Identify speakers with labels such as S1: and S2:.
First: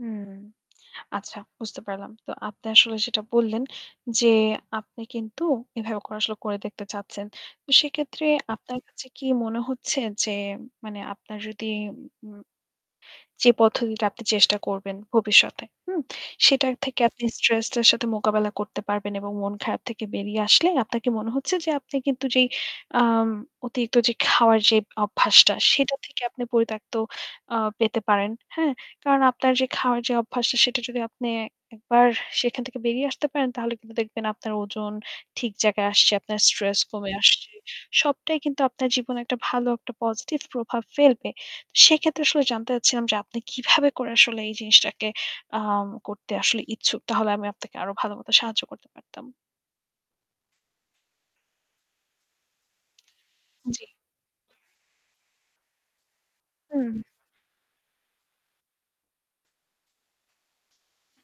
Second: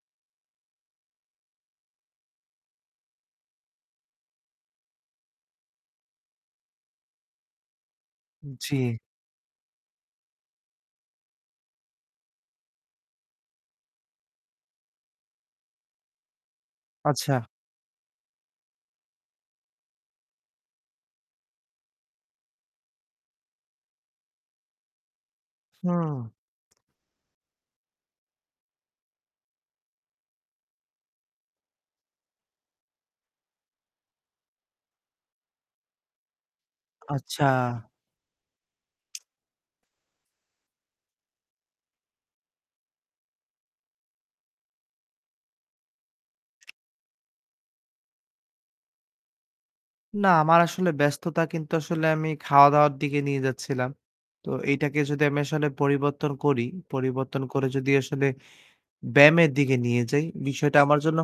S1: হুম। আচ্ছা বুঝতে পারলাম। তো আপনি আসলে যেটা বললেন যে আপনি কিন্তু এভাবে করে আসলে করে দেখতে চাচ্ছেন। তো সেইক্ষেত্রে আপনার
S2: জ্বী।
S1: কাছে কি মনে হচ্ছে যে মানে আপনার যদি ম যে পদ্ধতিটা আপনি চেষ্টা করবেন ভবিষ্যতে। হুম? সেটা থেকে আপনি
S2: আচ্ছা।
S1: স্ট্রেসটার সাথে মোকাবেলা করতে পারবেন এবং মন খারাপ থেকে বেরিয়ে আসলে আপনার কি মনে হচ্ছে যে আপনি কিন্তু যেই আম অতিরিক্ত যে খাওয়ার যে অভ্যাসটা সেটা
S2: হুম।
S1: থেকে আপনি পরিত্যক্ত আ পেতে পারেন? হ্যাঁ? কারণ আপনার যে খাওয়ার যে অভ্যাসটা সেটা যদি আপনি একবার সেখান থেকে বেরিয়ে আসতে পারেন তাহলে কিন্তু দেখবেন আপনার ওজন ঠিক জায়গায় আসছে। আপনার স্ট্রেস কমে
S2: আচ্ছা।
S1: আসছে। সবটাই কিন্তু আপনার জীবনে একটা ভালো, একটা পজিটিভ প্রভাব ফেলবে। সেক্ষেত্রে আসলে জানতে চাচ্ছিলাম যে আপনি কিভাবে করে আসলে এই জিনিসটাকে আ করতে আসলে ইচ্ছুক? তাহলে আমি আপনাকে আরো ভালো মত সাহায্য করতে পারতাম।
S2: না, আমার আসলে ব্যস্ততা কিন্তু আসলে আমি খাওয়া দাওয়ার দিকে নিয়ে
S1: জী।
S2: যাচ্ছিলাম। তো এইটাকে যদি আমি আসলে পরিবর্তন করি,
S1: হুম।
S2: পরিবর্তন করে যদি আসলে ব্যায়ামের দিকে নিয়ে যাই বিষয়টা আমার জন্য